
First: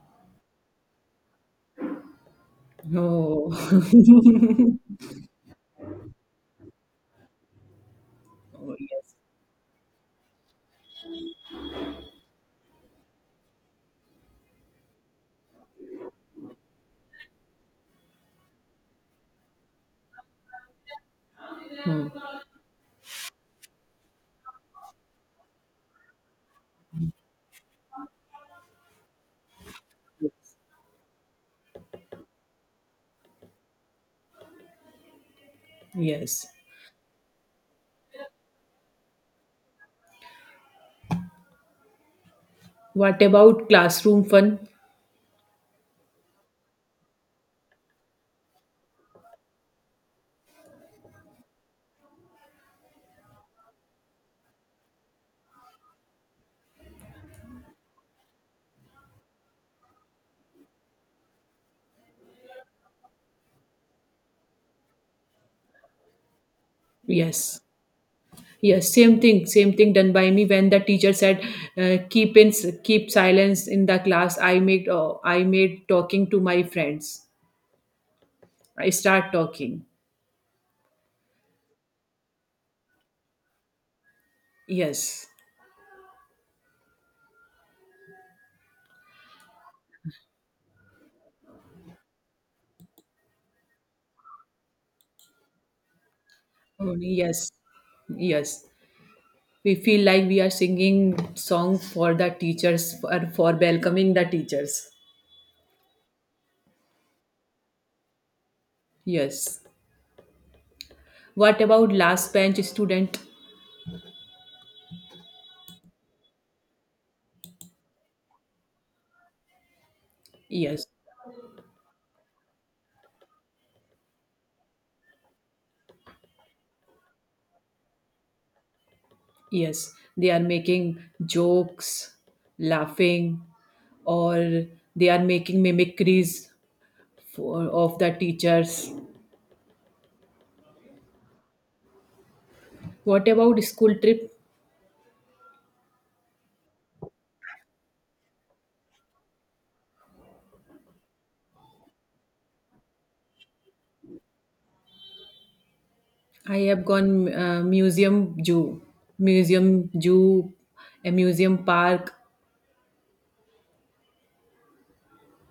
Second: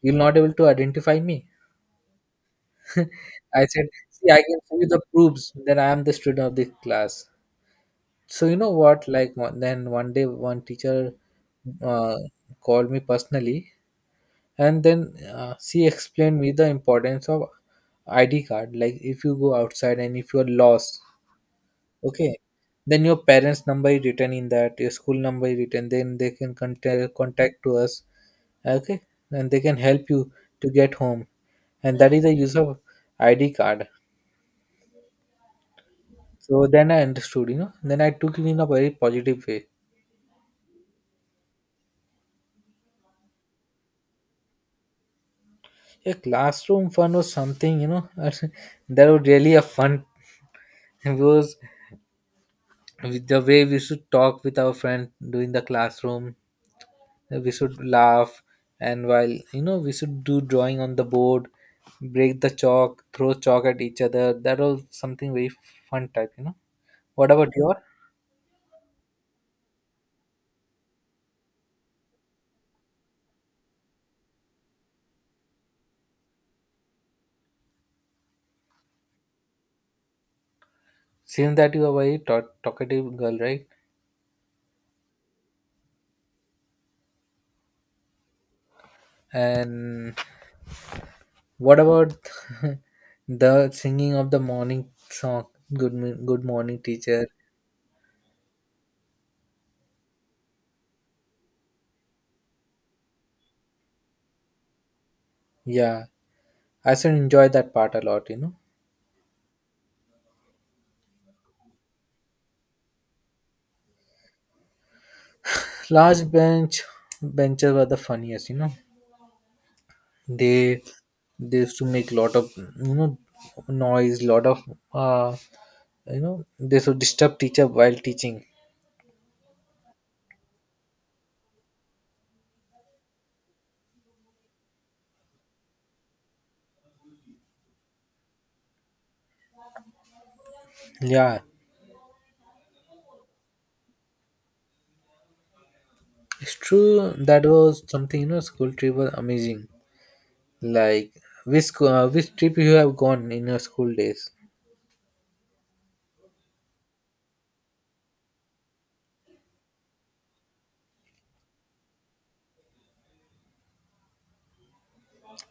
Speaker 1: you'll not able to identify me.
Speaker 2: Oh.
Speaker 1: I said, see, I can show you the proofs that I am the student of the class. So you know
Speaker 2: Oh,
Speaker 1: what?
Speaker 2: yes.
Speaker 1: Then one day, one teacher uh, called me personally, and then she explained me the importance of ID card. Like if you go outside and if you're lost, okay, then your parents' number is written in that, your school number is written, then they can contact to us. Okay. And they can help you to get home. And that is the use of ID card.
Speaker 2: Yes.
Speaker 1: So then I understood, you know. Then I took it in a very positive way.
Speaker 2: What about classroom fun?
Speaker 1: A classroom fun was something, you know, that was really a fun. It was with the way we should talk with our friend during the classroom, we should laugh, and while we should do drawing on the board, break the chalk, throw chalk at each other. That was something very fun type, you know. What about
Speaker 2: Yes.
Speaker 1: your,
Speaker 2: Yes, same thing done by me when the teacher said, "Keep in keep silence in the class." I made talking to my friends. I start talking.
Speaker 1: seems that you are a very talkative girl, right?
Speaker 2: Yes.
Speaker 1: And what about the singing of the morning song, good morning
Speaker 2: Oh,
Speaker 1: teacher.
Speaker 2: yes, yes. We feel like we are singing song for the teachers for welcoming the teachers.
Speaker 1: Yeah, I should enjoy that part a lot, you know.
Speaker 2: Yes. What about last bench student?
Speaker 1: Large bench Benches were the funniest, you know. they
Speaker 2: Yes.
Speaker 1: they used to make lot of, you know, noise, lot of, uh, you know, they should disturb teacher while teaching.
Speaker 2: Yes, they are making jokes, laughing, or they are making mimicries of the teachers.
Speaker 1: Yeah,
Speaker 2: What about school trip?
Speaker 1: it's true, that was something, you know, school trip was amazing. Like, which which trip you have gone in your school days?
Speaker 2: I have gone museum, zoo, museum zoo, a museum park.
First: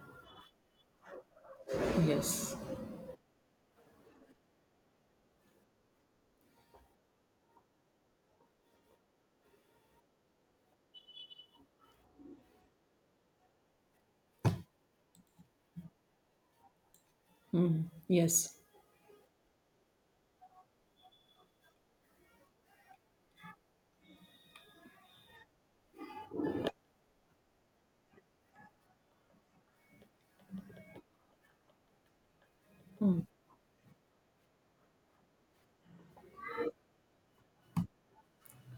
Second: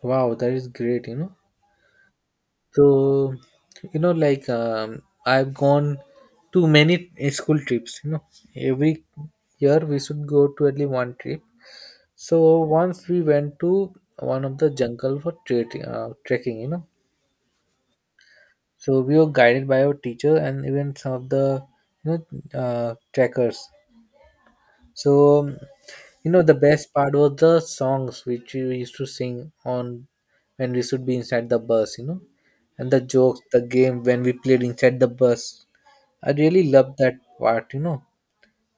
Speaker 1: Wow, that is great, you know.
Speaker 2: Yes.
Speaker 1: So, you know, like I've gone to many school trips. You know, every year we should go to at least one trip. So once we went to one of the jungle for trekking. Trekking, you know.
Speaker 2: Mm, yes.
Speaker 1: So we were guided by our teacher and even some of the, you know, trekkers. So, you know, the best part was the songs which we used to sing on when we should be inside the bus, you know, and the jokes, the game when we played inside the bus. I really loved that part, you know.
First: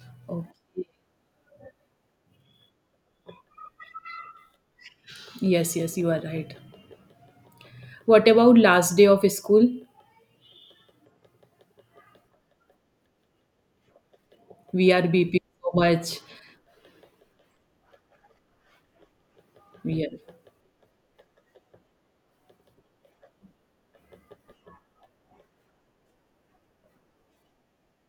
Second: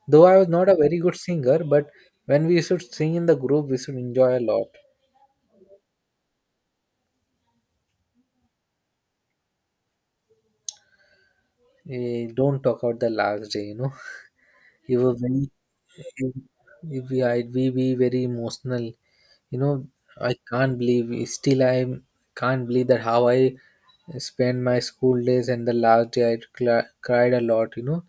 Speaker 1: Though I was not a
Speaker 2: Okay,
Speaker 1: very good singer, but when we should sing in the group, we should enjoy a lot.
Speaker 2: yes, yes. You are right. What about last day of school?
Speaker 1: Eh, don't talk about the last day, you know.
Speaker 2: We
Speaker 1: He
Speaker 2: are
Speaker 1: was
Speaker 2: beeping
Speaker 1: very
Speaker 2: so much.
Speaker 1: he, We we be very emotional, you know.
Speaker 2: Yeah.
Speaker 1: I can't believe, still I can't believe that how I spent my school days, and the last day I cried a lot, you know.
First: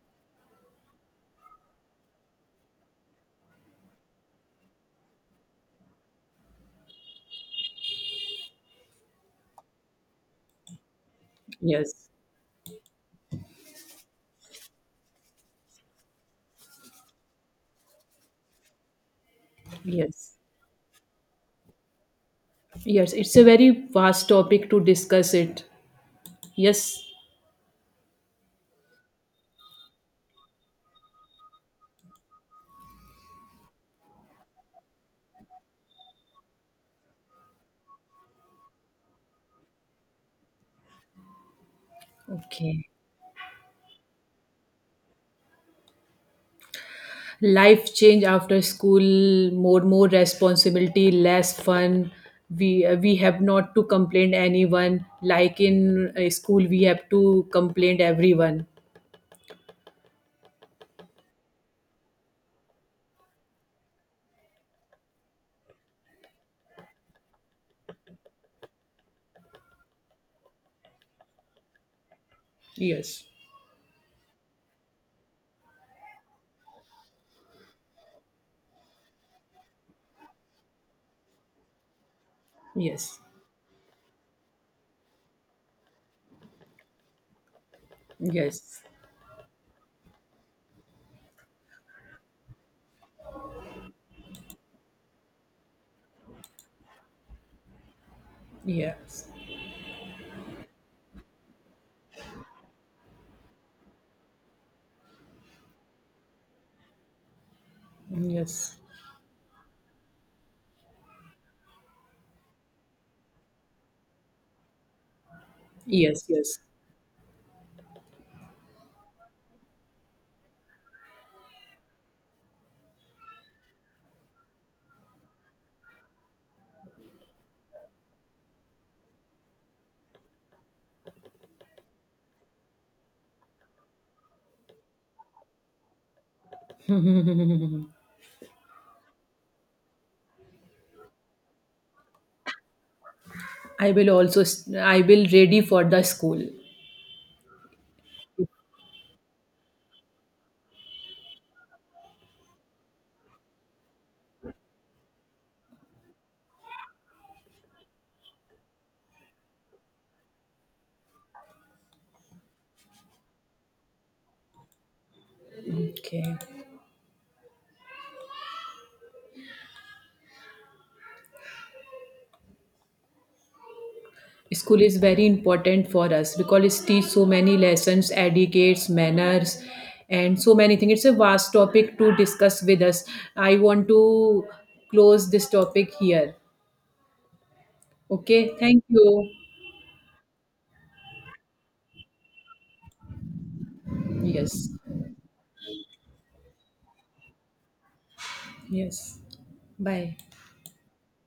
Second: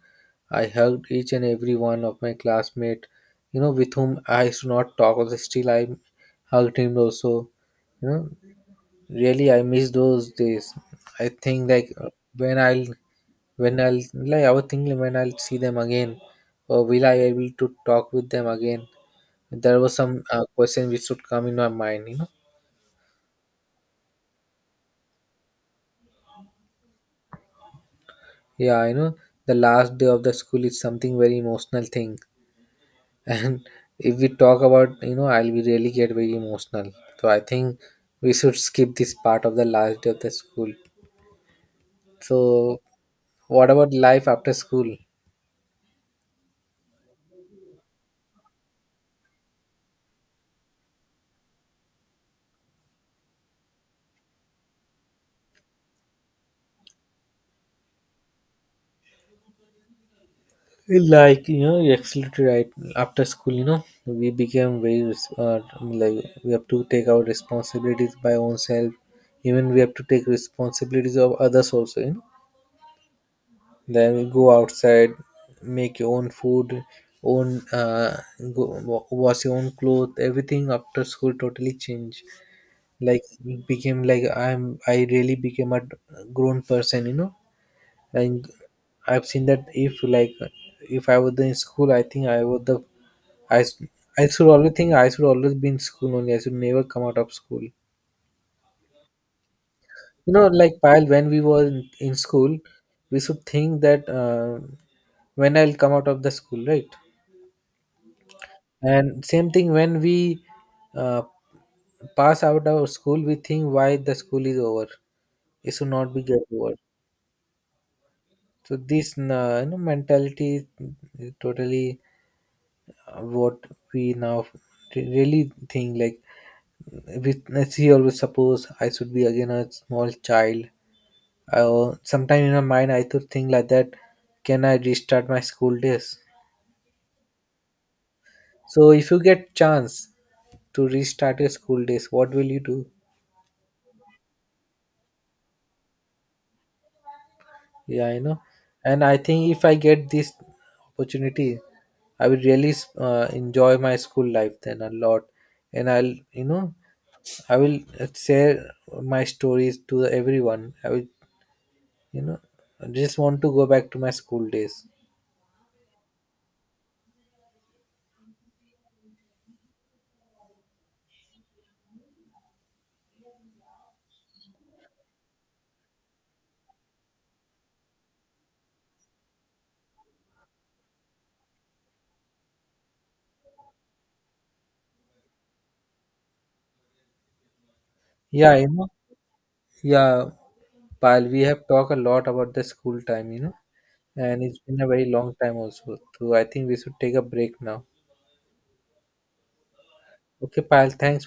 Speaker 1: I hugged each and every one of my classmate, you know, with whom I used to not talk also, still I hugged him also, you know. Really, I miss those days. I think like
Speaker 2: Yes,
Speaker 1: when i'll when I'll, like I was thinking, when I'll see them again, or will I able to talk with them again? There was some
Speaker 2: yes.
Speaker 1: question which should come in my mind, you know.
Speaker 2: Yes, it's a very vast topic to discuss it. Yes.
Speaker 1: Yeah, you know, the last day of the school is something very emotional thing, and if we talk about, you know, I'll be really get very emotional. So I think we should skip this part of the last day of the school. So
Speaker 2: Okay.
Speaker 1: what about life after school?
Speaker 2: Life change after school, more responsibility, less fun. We have not to complain anyone. Like in school, we have to complain everyone.
Speaker 1: Like you know, you're absolutely right. After school, you know, we became very like we have to take our responsibilities by ourselves. Even we have to take responsibilities of others also. You know,
Speaker 2: Yes.
Speaker 1: then we go outside, make your own food, own go, wash your own clothes. Everything after school totally changed.
Speaker 2: Yes.
Speaker 1: Like it became like I really became a grown person. You know, and
Speaker 2: Yes.
Speaker 1: I've seen that if, like, if I was in school, I think I was the I, I should always think I should always be in school only. I should never come out of school. You
Speaker 2: Yes.
Speaker 1: know, like Payal, when we were in school, we should think that when I'll come out of the school, right?
Speaker 2: Yes.
Speaker 1: And same thing when we uh, pass out of school, we think why the school is over. It should not be
Speaker 2: Yes.
Speaker 1: get
Speaker 2: Yes.
Speaker 1: over. So this you know, mentality is totally what we now really think like we, let's see, always suppose I should be again a small child. Sometime in my mind, I to think like that. Can I restart my school days? So if you get chance to restart your school days, what will you do?
Speaker 2: I will also. I will ready for the school.
Speaker 1: Yeah, I know. And I think if I get this opportunity, I will really enjoy my school life then a lot, and I'll, you know, I will share my stories to everyone. I will, you know, I just want to go back to my school days.
Speaker 2: Okay. School is very important for us because it teaches so many lessons, etiquettes, manners, and so many things. It's a vast topic to discuss with us. I want to close this topic here.
Speaker 1: Yeah,
Speaker 2: Okay,
Speaker 1: you
Speaker 2: thank
Speaker 1: know.
Speaker 2: you.
Speaker 1: Yeah, Pal, we have talked a lot about the school time. You know, and it's
Speaker 2: Yes,
Speaker 1: been a very long time also. So I think we should take a break now.
Speaker 2: yes. Bye.
Speaker 1: Okay, Payal, thanks.